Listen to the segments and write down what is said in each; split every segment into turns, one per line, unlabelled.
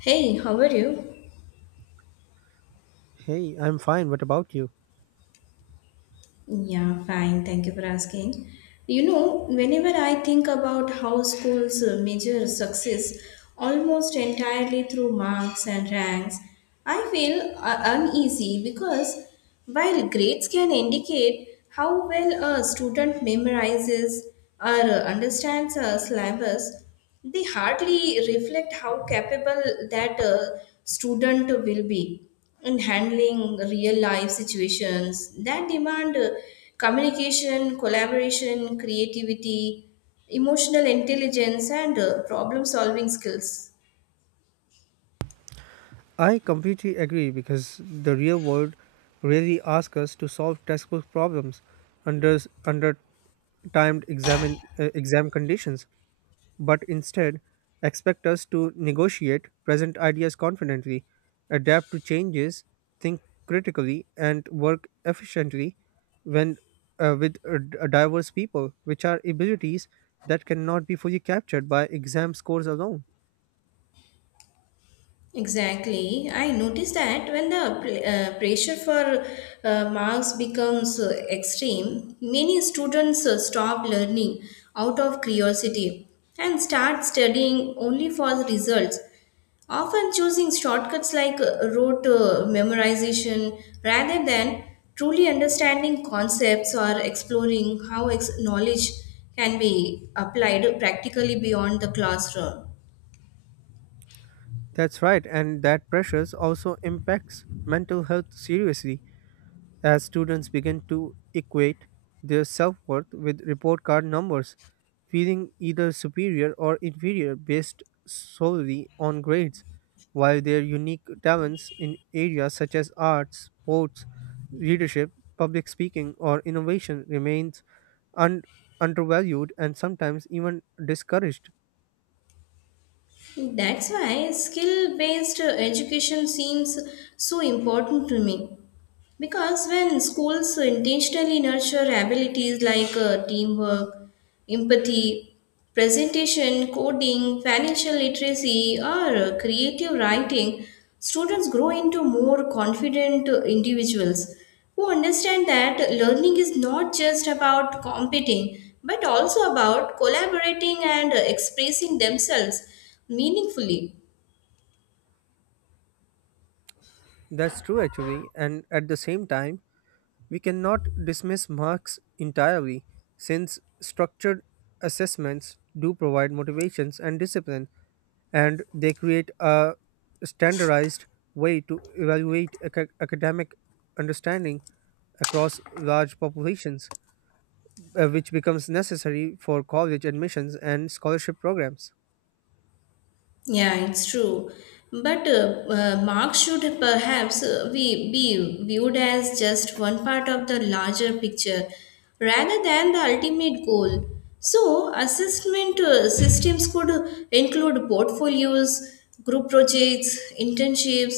Hey, how are you?
Hey, I'm fine. What about you?
Yeah, fine. Thank you for asking. You know, whenever I think about how schools measure success almost entirely through marks and ranks, I feel uneasy because while grades can indicate how well a student memorizes or understands a syllabus, they hardly reflect how capable that student will be in handling real life situations that demand communication, collaboration, creativity, emotional intelligence, and problem solving skills.
I completely agree because the real world really asks us to solve textbook problems under under timed exam conditions, but instead expect us to negotiate present ideas confidently, adapt to changes, think critically, and work efficiently when with diverse people, which are abilities that cannot be fully captured by exam scores alone.
Exactly. I noticed that when the pressure for marks becomes extreme, many students stop learning out of curiosity and start studying only for the results, often choosing shortcuts like rote memorization rather than truly understanding concepts or exploring how knowledge can be applied practically beyond the classroom.
That's right, and that pressures also impacts mental health seriously as students begin to equate their self worth with report card numbers, feeling either superior or inferior based solely on grades, while their unique talents in areas such as arts, sports, leadership, public speaking, or innovation remains un- undervalued and sometimes even discouraged.
That's why skill based education seems so important to me. Because when schools intentionally nurture abilities like teamwork, empathy, presentation, coding, financial literacy, or creative writing, students grow into more confident individuals who understand that learning is not just about competing but also about collaborating and expressing themselves meaningfully.
That's true actually, and at the same time, we cannot dismiss marks entirely, since structured assessments do provide motivations and discipline, and they create a standardized way to evaluate academic understanding across large populations, which becomes necessary for college admissions and scholarship programs.
Yeah, it's true. But Marx should perhaps we be viewed as just one part of the larger picture rather than the ultimate goal. So, assessment systems could include portfolios, group projects, internships,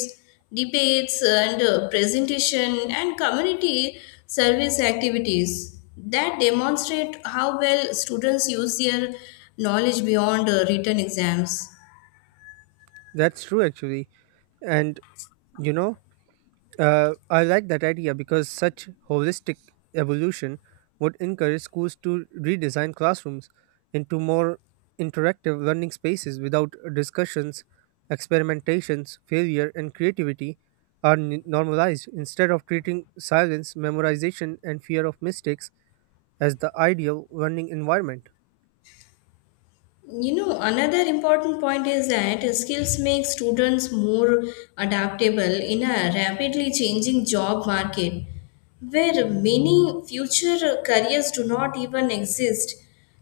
debates, and presentation and community service activities that demonstrate how well students use their knowledge beyond written exams.
That's true, actually. And you know, I like that idea because such holistic evolution would encourage schools to redesign classrooms into more interactive learning spaces without discussions, experimentations, failure, and creativity are normalized instead of treating silence, memorization, and fear of mistakes as the ideal learning environment.
You know, another important point is that skills make students more adaptable in a rapidly changing job market where many future careers do not even exist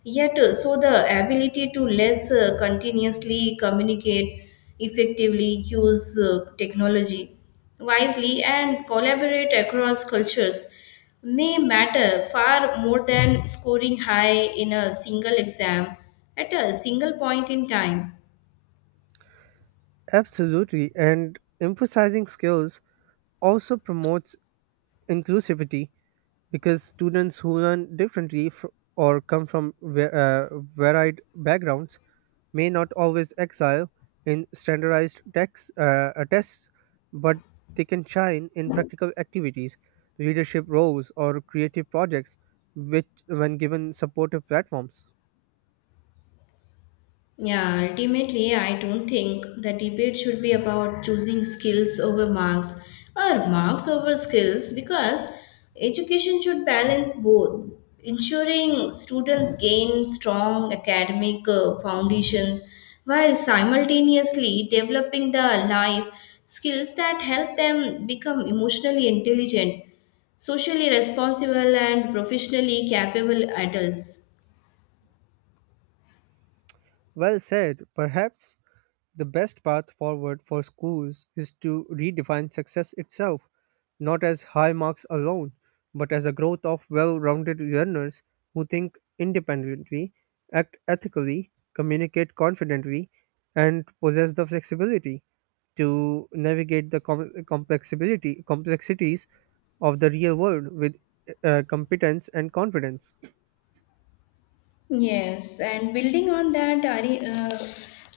yet, so the ability to less continuously communicate effectively use technology wisely and collaborate across cultures may matter far more than scoring high in a single exam at a single point in time.
Absolutely, and emphasizing skills also promotes inclusivity because students who learn differently or come from varied backgrounds may not always excel in standardized tests, but they can shine in practical activities, leadership roles, or creative projects, which when given supportive platforms.
Yeah, ultimately, I don't think the debate should be about choosing skills over marks or marks over skills because education should balance both, ensuring students gain strong academic foundations while simultaneously developing the life skills that help them become emotionally intelligent, socially responsible, and professionally capable adults.
Well said. Perhaps the best path forward for schools is to redefine success itself, not as high marks alone, but as a growth of well rounded learners who think independently, act ethically, communicate confidently, and possess the flexibility to navigate the complexities of the real world with competence and confidence.
Yes, and building on that, I, uh,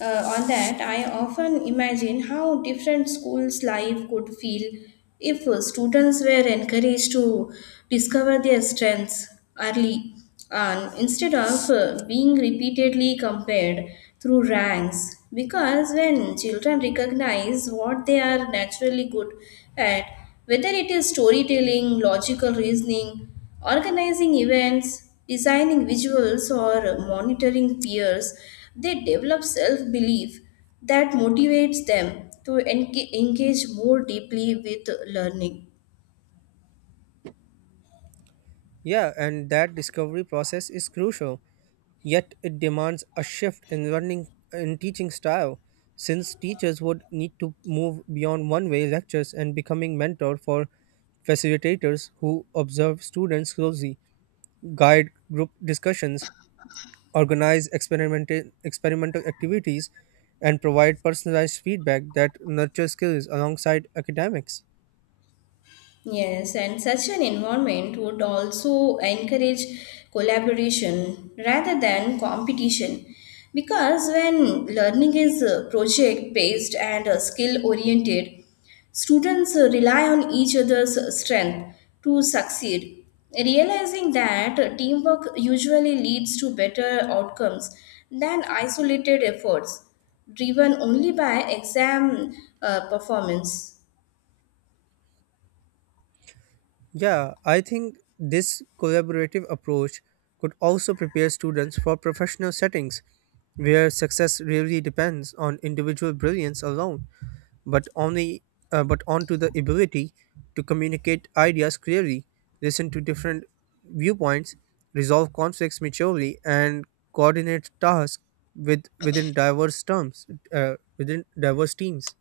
uh, on that, I often imagine how different schools' life could feel if students were encouraged to discover their strengths early, and instead of being repeatedly compared through ranks. Because when children recognize what they are naturally good at, whether it is storytelling, logical reasoning, organizing events, designing visuals, or monitoring peers, they develop self belief that motivates them to engage more deeply with learning.
Yeah, and that discovery process is crucial. Yet it demands a shift in learning in teaching style, since teachers would need to move beyond one-way lectures and becoming mentor for facilitators who observe students closely, guide group discussions, organize experimental activities, and provide personalized feedback that nurtures skills alongside academics.
Yes, and such an environment would also encourage collaboration rather than competition. Because when learning is project based and skill oriented, students rely on each other's strength to succeed. Realizing that teamwork usually leads to better outcomes than isolated efforts driven only by exam performance.
Yeah, I think this collaborative approach could also prepare students for professional settings where success really depends on individual brilliance alone, but only but onto the ability to communicate ideas clearly, listen to different viewpoints, resolve conflicts maturely, and coordinate tasks with within diverse terms within diverse teams.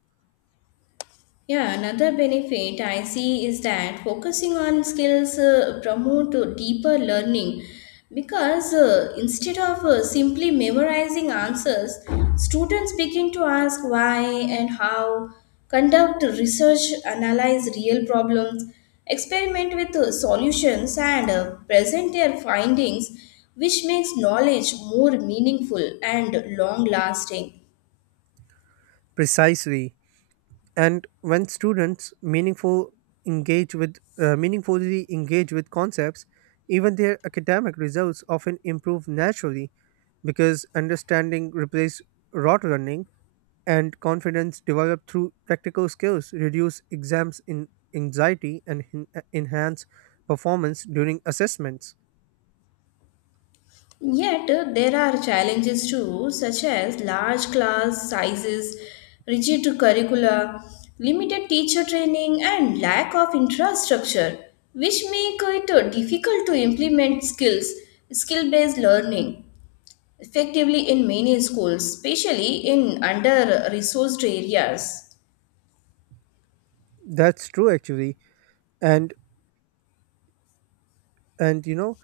Yeah, another benefit I see is that focusing on skills promote deeper learning because instead of simply memorizing answers, students begin to ask why and how, conduct research, analyze real problems, experiment with solutions, and present their findings, which makes knowledge more meaningful and long lasting.
Precisely, and when students meaningfully engage with concepts even their academic results often improve naturally because understanding replaces rote learning and confidence developed through practical skills reduce exams in anxiety and enhance performance during assessments.
Yet, there are challenges too, such as large class sizes, rigid curricula, limited teacher training, and lack of infrastructure, which make it difficult to implement skill based learning effectively in many schools, especially in under resourced areas.
That's true actually, and you know,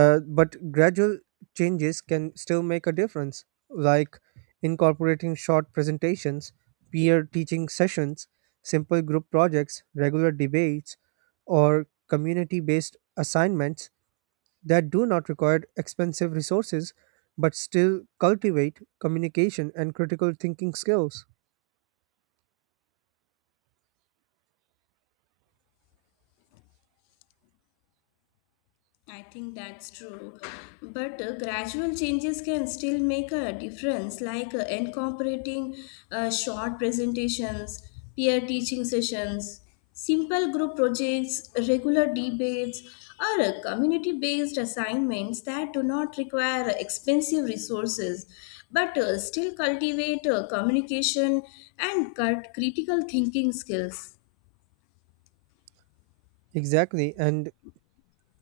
but gradual changes can still make a difference, like incorporating short presentations, peer teaching sessions, simple group projects, regular debates, or community based assignments that do not require expensive resources but still cultivate communication and critical thinking skills.
I think that's true. But gradual changes can still make a difference, like incorporating short presentations, peer teaching sessions, simple group projects, regular debates, or community based assignments that do not require expensive resources but still cultivate communication and critical thinking skills.
Exactly, and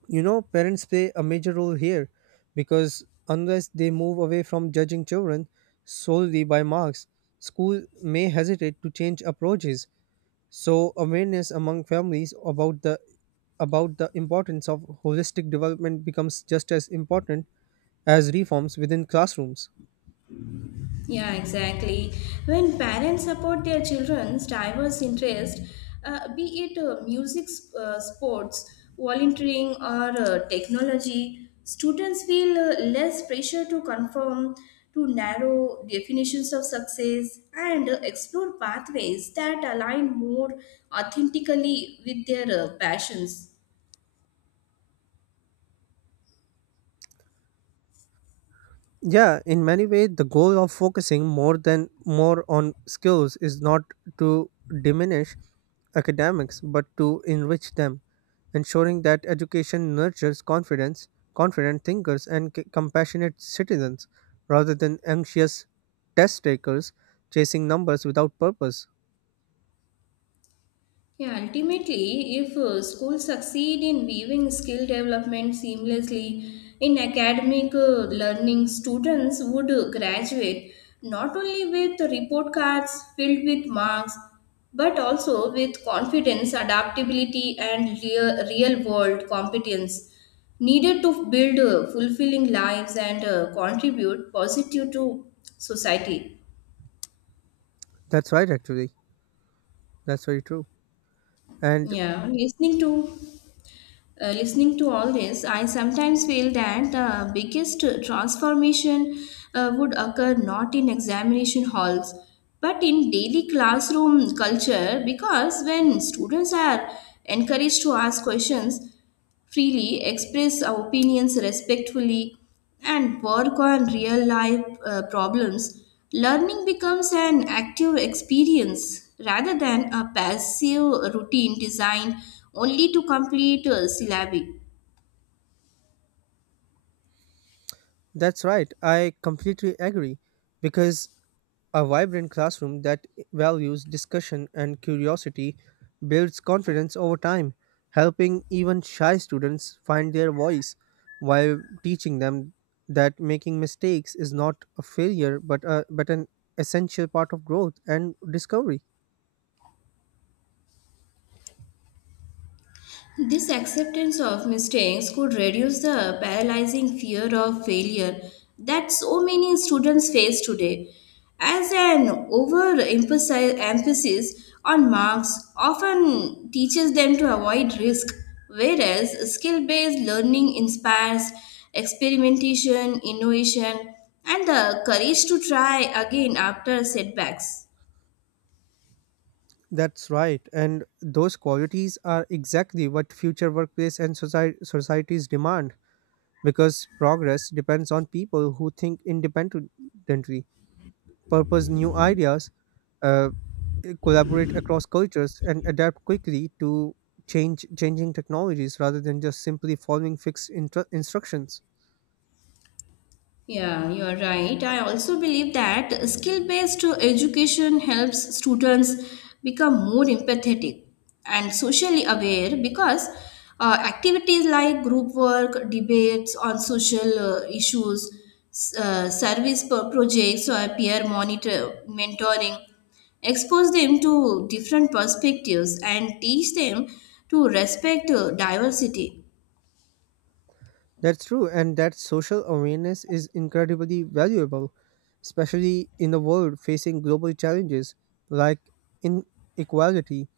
you know parents play a major role here because unless they move away from judging children solely by marks, school may hesitate to change approaches. So awareness among families about the importance of holistic development becomes just as important as reforms within classrooms.
Yeah, exactly. When parents support their children's diverse interests, be it music, sports, volunteering, or technology, students feel less pressure to conform to narrow definitions of success and explore pathways that align more authentically with their passions.
Yeah, in many ways, the goal of focusing more on skills is not to diminish academics, but to enrich them, ensuring that education nurtures confident thinkers, and compassionate citizens, rather than anxious test takers chasing numbers without purpose.
Yeah, ultimately, if schools succeed in weaving skill development seamlessly in academic learning, students would graduate not only with report cards filled with marks, but also with confidence, adaptability, and real world competence needed to build fulfilling lives and contribute positive to society.
That's right, actually. That's very true. And
Yeah, listening to Listening to all this, I sometimes feel that the biggest transformation would occur not in examination halls but in daily classroom culture because when students are encouraged to ask questions freely, express our opinions respectfully, and work on real life problems, learning becomes an active experience rather than a passive routine designed only to complete syllabi.
that's right. I completely agree, because a vibrant classroom that values discussion and curiosity builds confidence over time, helping even shy students find their voice while teaching them that making mistakes is not a failure but an essential part of growth and discovery.
This acceptance of mistakes could reduce the paralyzing fear of failure that so many students face today, as an overemphasis emphasis on marks often teaches them to avoid risk, whereas skill based learning inspires experimentation, innovation, and the courage to try again after setbacks.
That's right, and those qualities are exactly what future workplace and societies demand because progress depends on people who think independently. Purpose new ideas, uh, collaborate across cultures, and adapt quickly to change changing technologies rather than just simply following fixed instructions.
Yeah, you are right. I also believe that skill based education helps students become more empathetic and socially aware because activities like group work, debates on social issues, service projects, or peer monitor mentoring expose them to different perspectives and teach them to respect diversity.
That's true, and that social awareness is incredibly valuable, especially in a world facing global challenges like inequality,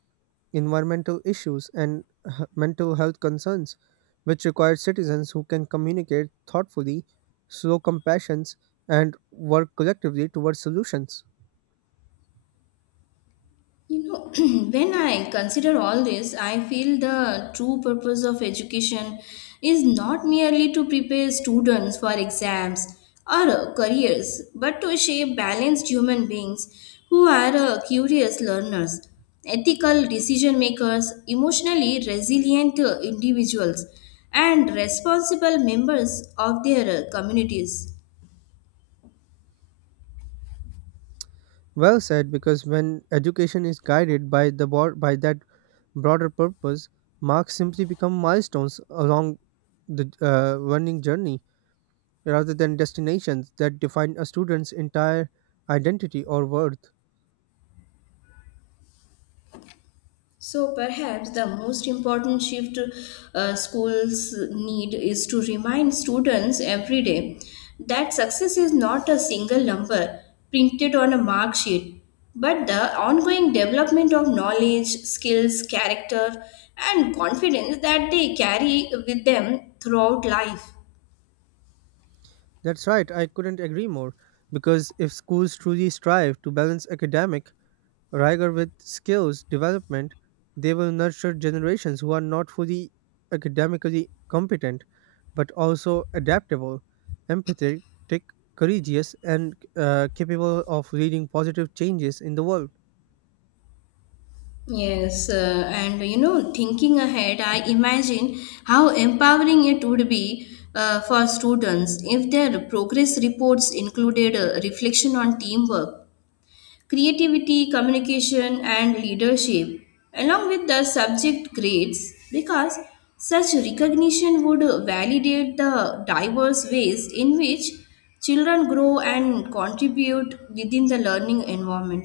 environmental issues, and mental health concerns, which require citizens who can communicate thoughtfully, show compassion, and work collectively towards solutions.
You know, when I consider all this, I feel the true purpose of education is not merely to prepare students for exams or careers, but to shape balanced human beings who are curious learners, ethical decision makers, emotionally resilient individuals, and responsible members of their communities.
Well said, because when education is guided by that broader purpose, marks simply become milestones along the learning journey rather than destinations that define a student's entire identity or worth.
So perhaps the most important shift schools need is to remind students every day that success is not a single number printed on a mark sheet, but the ongoing development of knowledge, skills, character, and confidence that they carry with them throughout life.
That's right, I couldn't agree more. Because if schools truly strive to balance academic rigor with skills development, they will nurture generations who are not fully academically competent but also adaptable, empathetic, courageous, and capable of leading positive changes in the world.
Yes, and you know, thinking ahead, I imagine how empowering it would be for students if their progress reports included a reflection on teamwork, creativity, communication, and leadership, along with the subject grades, because such recognition would validate the diverse ways in which children grow and contribute within the learning environment.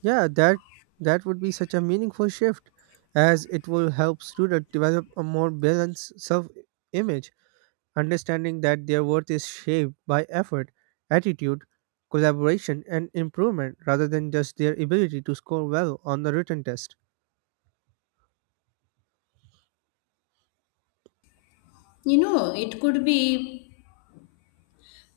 Yeah, that would be such a meaningful shift as it will help students develop a more balanced self-image, understanding that their worth is shaped by effort, attitude, collaboration, and improvement rather than just their ability to score well on the written test.
You know, it could be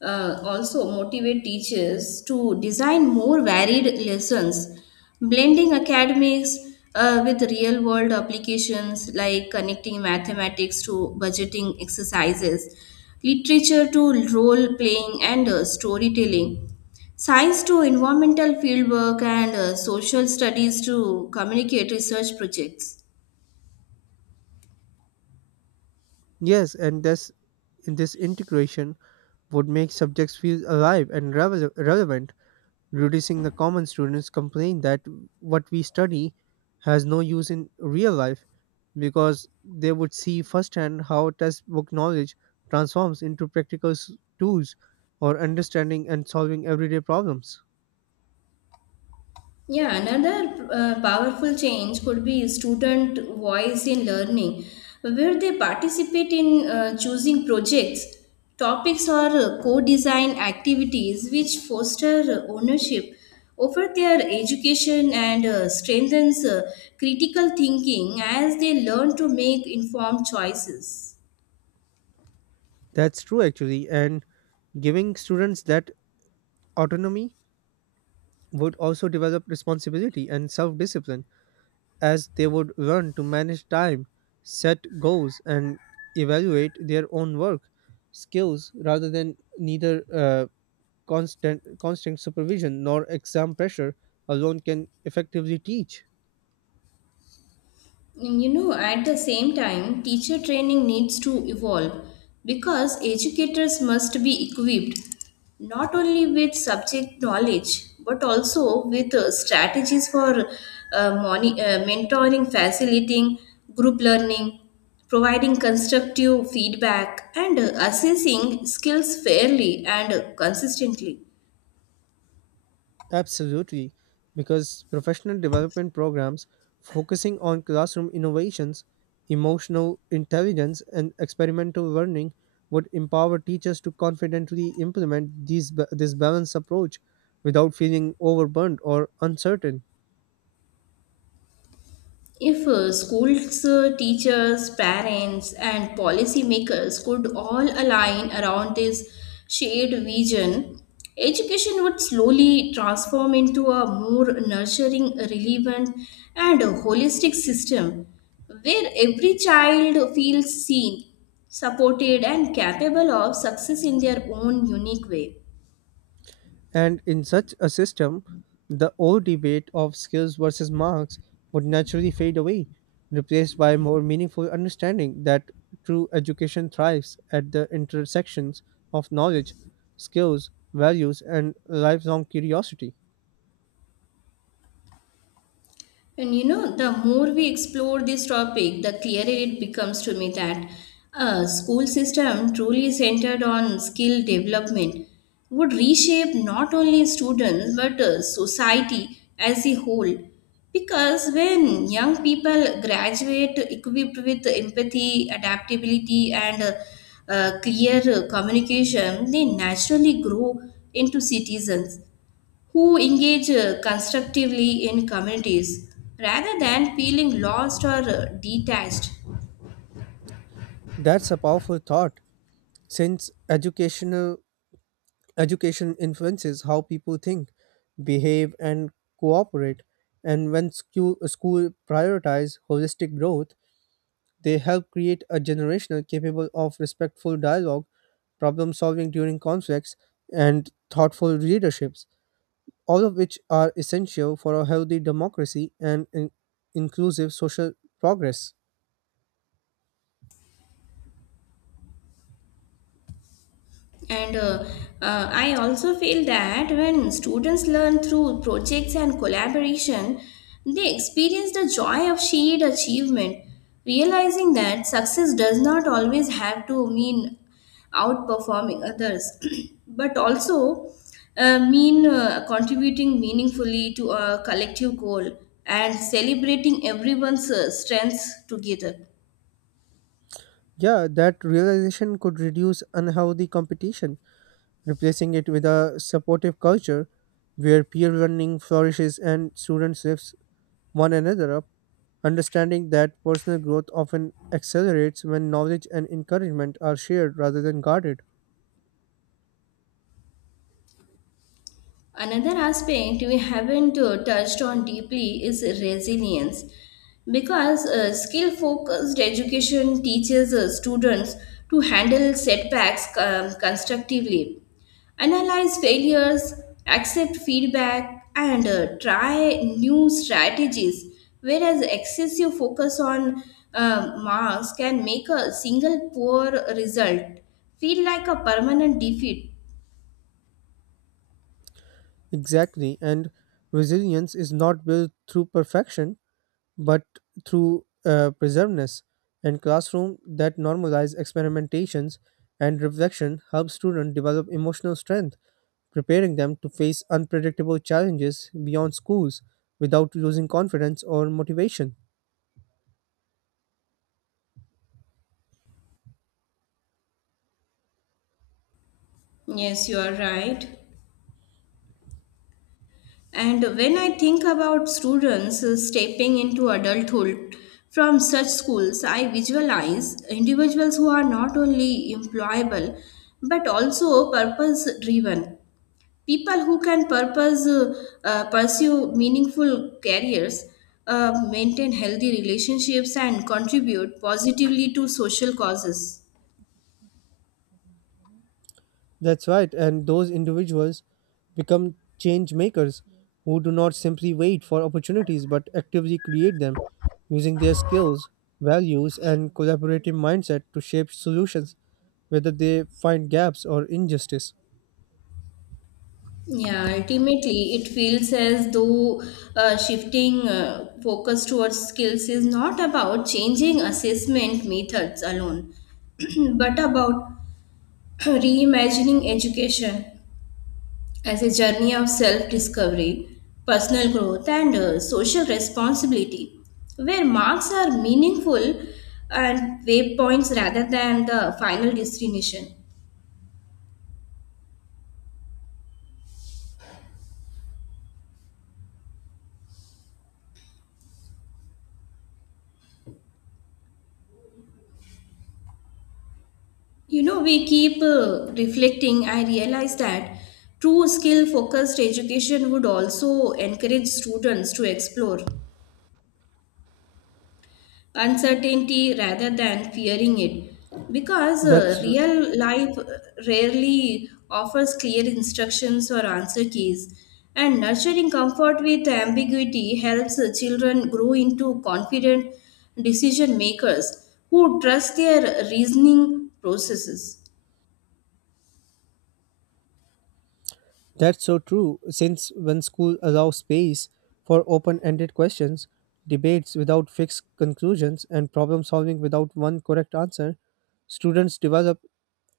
also motivate teachers to design more varied lessons, blending academics with real world applications like connecting mathematics to budgeting exercises, literature to role playing and storytelling, science to environmental fieldwork, and social studies to communicate research projects.
Yes, and this integration would make subjects feel alive and relevant, reducing the common students complain that what we study has no use in real life because they would see firsthand how textbook knowledge transforms into practical tools or understanding and solving everyday problems.
Yeah, another powerful change could be student voice in learning, where they participate in choosing projects, topics, or co design activities which foster ownership over their education and strengthens critical thinking as they learn to make informed choices.
That's true actually, and giving students that autonomy would also develop responsibility and self discipline as they would run to manage time, set goals, and evaluate their own work skills rather than neither constant supervision nor exam pressure alone can effectively teach.
You know, at the same time, teacher training needs to evolve because educators must be equipped not only with subject knowledge but also with strategies for mentoring, facilitating group learning, providing constructive feedback, and assessing skills fairly and consistently.
Absolutely, because professional development programs focusing on classroom innovations, emotional intelligence, and experimental learning would empower teachers to confidently implement this balanced approach without feeling overburdened or uncertain.
If schools, teachers, parents, and policymakers could all align around this shared vision, education would slowly transform into a more nurturing, relevant, and holistic system where every child feels seen, supported, and capable of success in their own unique way.
And in such a system, the old debate of skills versus marks would naturally fade away, replaced by more meaningful understanding that true education thrives at the intersections of knowledge, skills, values, and lifelong curiosity.
And you know, the more we explore this topic, the clearer it becomes to me that a school system truly centered on skill development would reshape not only students but society as a whole. Because when young people graduate equipped with empathy, adaptability, and clear communication, they naturally grow into citizens who engage constructively in communities rather than feeling lost or detached.
That's a powerful thought, since education influences how people think, behave, and cooperate. And when school prioritize holistic growth, they help create a generation capable of respectful dialogue, problem solving during conflicts, and thoughtful leaderships, all of which are essential for a healthy democracy and inclusive social progress.
And I also feel that when students learn through projects and collaboration, they experience the joy of shared achievement, realizing that success does not always have to mean outperforming others, but also mean contributing meaningfully to a collective goal and celebrating everyone's strengths together.
Yeah, that realization could reduce unhealthy competition, replacing it with a supportive culture where peer learning flourishes and students live one another, up, understanding that personal growth often accelerates when knowledge and encouragement are shared rather than guarded.
Another aspect we haven't touched on deeply is resilience because skill focused education teaches students to handle setbacks constructively, analyze failures, accept feedback, and try new strategies. Whereas excessive focus on marks can make a single poor result feel like a permanent defeat.
Exactly, and resilience is not built through perfection but through preservedness. And classroom that normalize experimentations and reflection helps students develop emotional strength, preparing them to face unpredictable challenges beyond schools without losing confidence or motivation.
Yes, you are right. And when I think about students stepping into adulthood from such schools, I visualize individuals who are not only employable but also purpose driven. People who can purpose pursue meaningful careers, maintain healthy relationships, and contribute positively to social causes.
That's right, and those individuals become change makers who do not simply wait for opportunities but actively create them using their skills, values, and collaborative mindset to shape solutions, whether they find gaps or injustice.
Yeah, ultimately, it feels as though shifting focus towards skills is not about changing assessment methods alone, but about reimagining education as a journey of self discovery, personal growth, and social responsibility, where marks are meaningful and waypoints rather than the final destination. You know, we keep reflecting. I realize that true skill focused education would also encourage students to explore uncertainty rather than fearing it because
That's
real life rarely offers clear instructions or answer keys. And nurturing comfort with ambiguity helps children grow into confident decision makers who trust their reasoning processes.
That's so true, since when school allows space for open ended questions, debates without fixed conclusions, and problem solving without one correct answer, students develop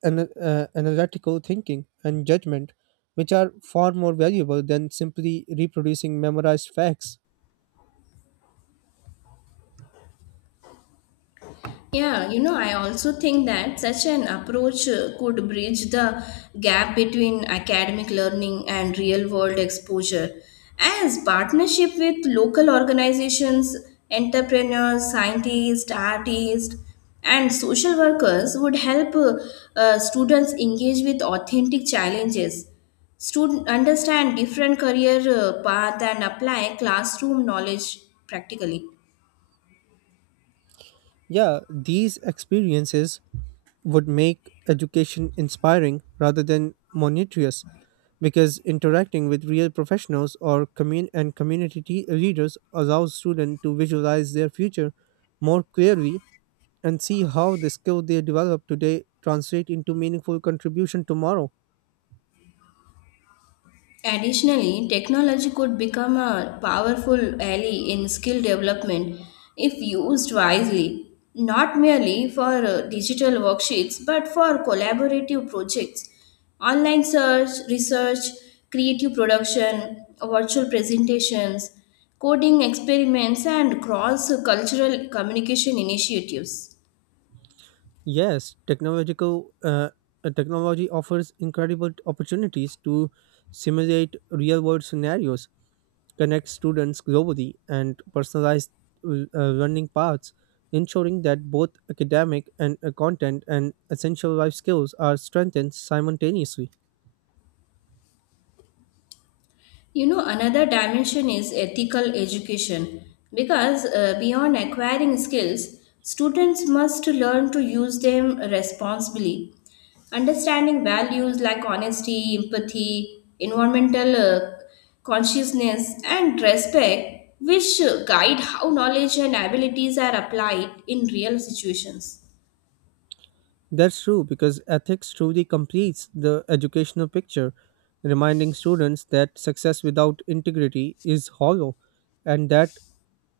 an, analytical thinking and judgment, which are far more valuable than simply reproducing memorized facts.
Yeah, you know, I also think that such an approach could bridge the gap between academic learning and real world exposure. As partnership with local organizations, entrepreneurs, scientists, artists, and social workers would help students engage with authentic challenges, student understand different career path and apply classroom knowledge practically.
Yeah, these experiences would make education inspiring rather than monotonous because interacting with real professionals or commun- and community leaders allows students to visualize their future more clearly and see how the skill they develop today translate into meaningful contribution tomorrow.
Additionally, technology could become a powerful ally in skill development if used wisely, not merely for digital worksheets but for collaborative projects, online research, creative production, virtual presentations, coding experiments, and cross cultural communication initiatives.
Yes, technological technology offers incredible opportunities to simulate real world scenarios, connect students globally, and personalized learning paths, ensuring that both academic and content and essential life skills are strengthened simultaneously.
You know, another dimension is ethical education because beyond acquiring skills, students must learn to use them responsibly. Understanding values like honesty, empathy, environmental consciousness, and respect, which guide how knowledge and abilities are applied in real situations.
That's true because ethics truly completes the educational picture, reminding students that success without integrity is hollow and that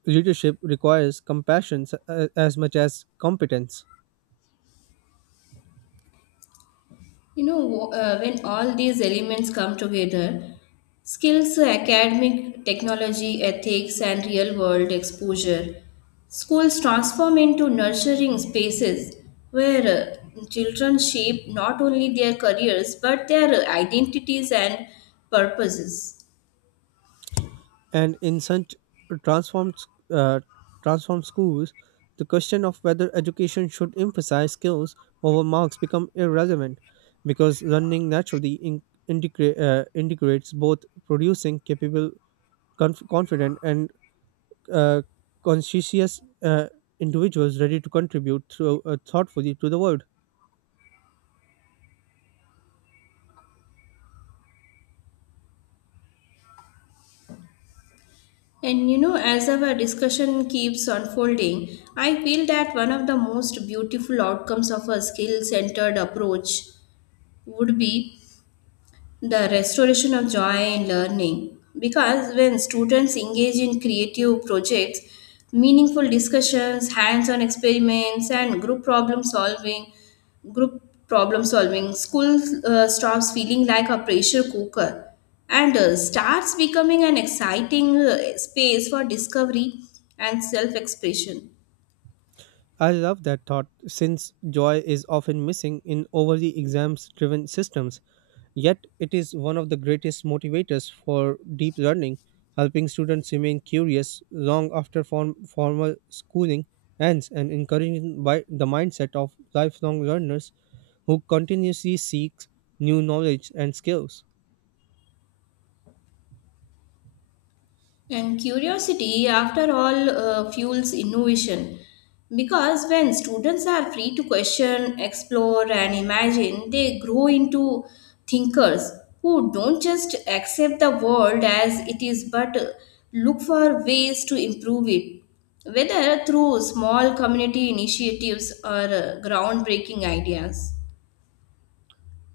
leadership requires compassion as much as competence.
You know, when all these elements come together, skills, academic, technology, ethics, and real world exposure, schools transform into nurturing spaces where children shape not only their careers but their identities and purposes.
And in such transformed uh, transformed schools, the question of whether education should emphasize skills over marks become irrelevant because learning naturally integrates both, producing capable, confident, and uh, conscientious individuals ready to contribute thoughtfully to the world.
And you know, as our discussion keeps unfolding, I feel that one of the most beautiful outcomes of a skill centered approach would be the restoration of joy in learning because when students engage in creative projects, meaningful discussions, hands-on experiments, and group problem solving school stops feeling like a pressure cooker and starts becoming an exciting space for discovery and self-expression.
I love that thought since joy is often missing in overly exams driven systems. Yet, it is one of the greatest motivators for deep learning, helping students remain curious long after formal schooling ends and encouraging by the mindset of lifelong learners who continuously seek new knowledge and skills.
And curiosity, after all, fuels innovation. Because when students are free to question, explore, and imagine, they grow into thinkers who don't just accept the world as it is but look for ways to improve it, whether through small community initiatives or groundbreaking ideas.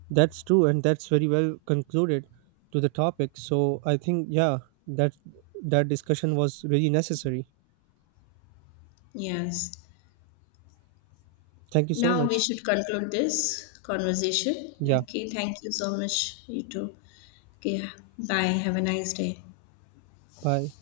That's true, and that's very well concluded to the topic. So, I think, yeah, that that discussion was really necessary.
Yes.
Thank you so
Now we
much.
should conclude this conversation.
Yeah,
Okay, thank you so much, you too. Okay, bye. Have a nice day.
bye.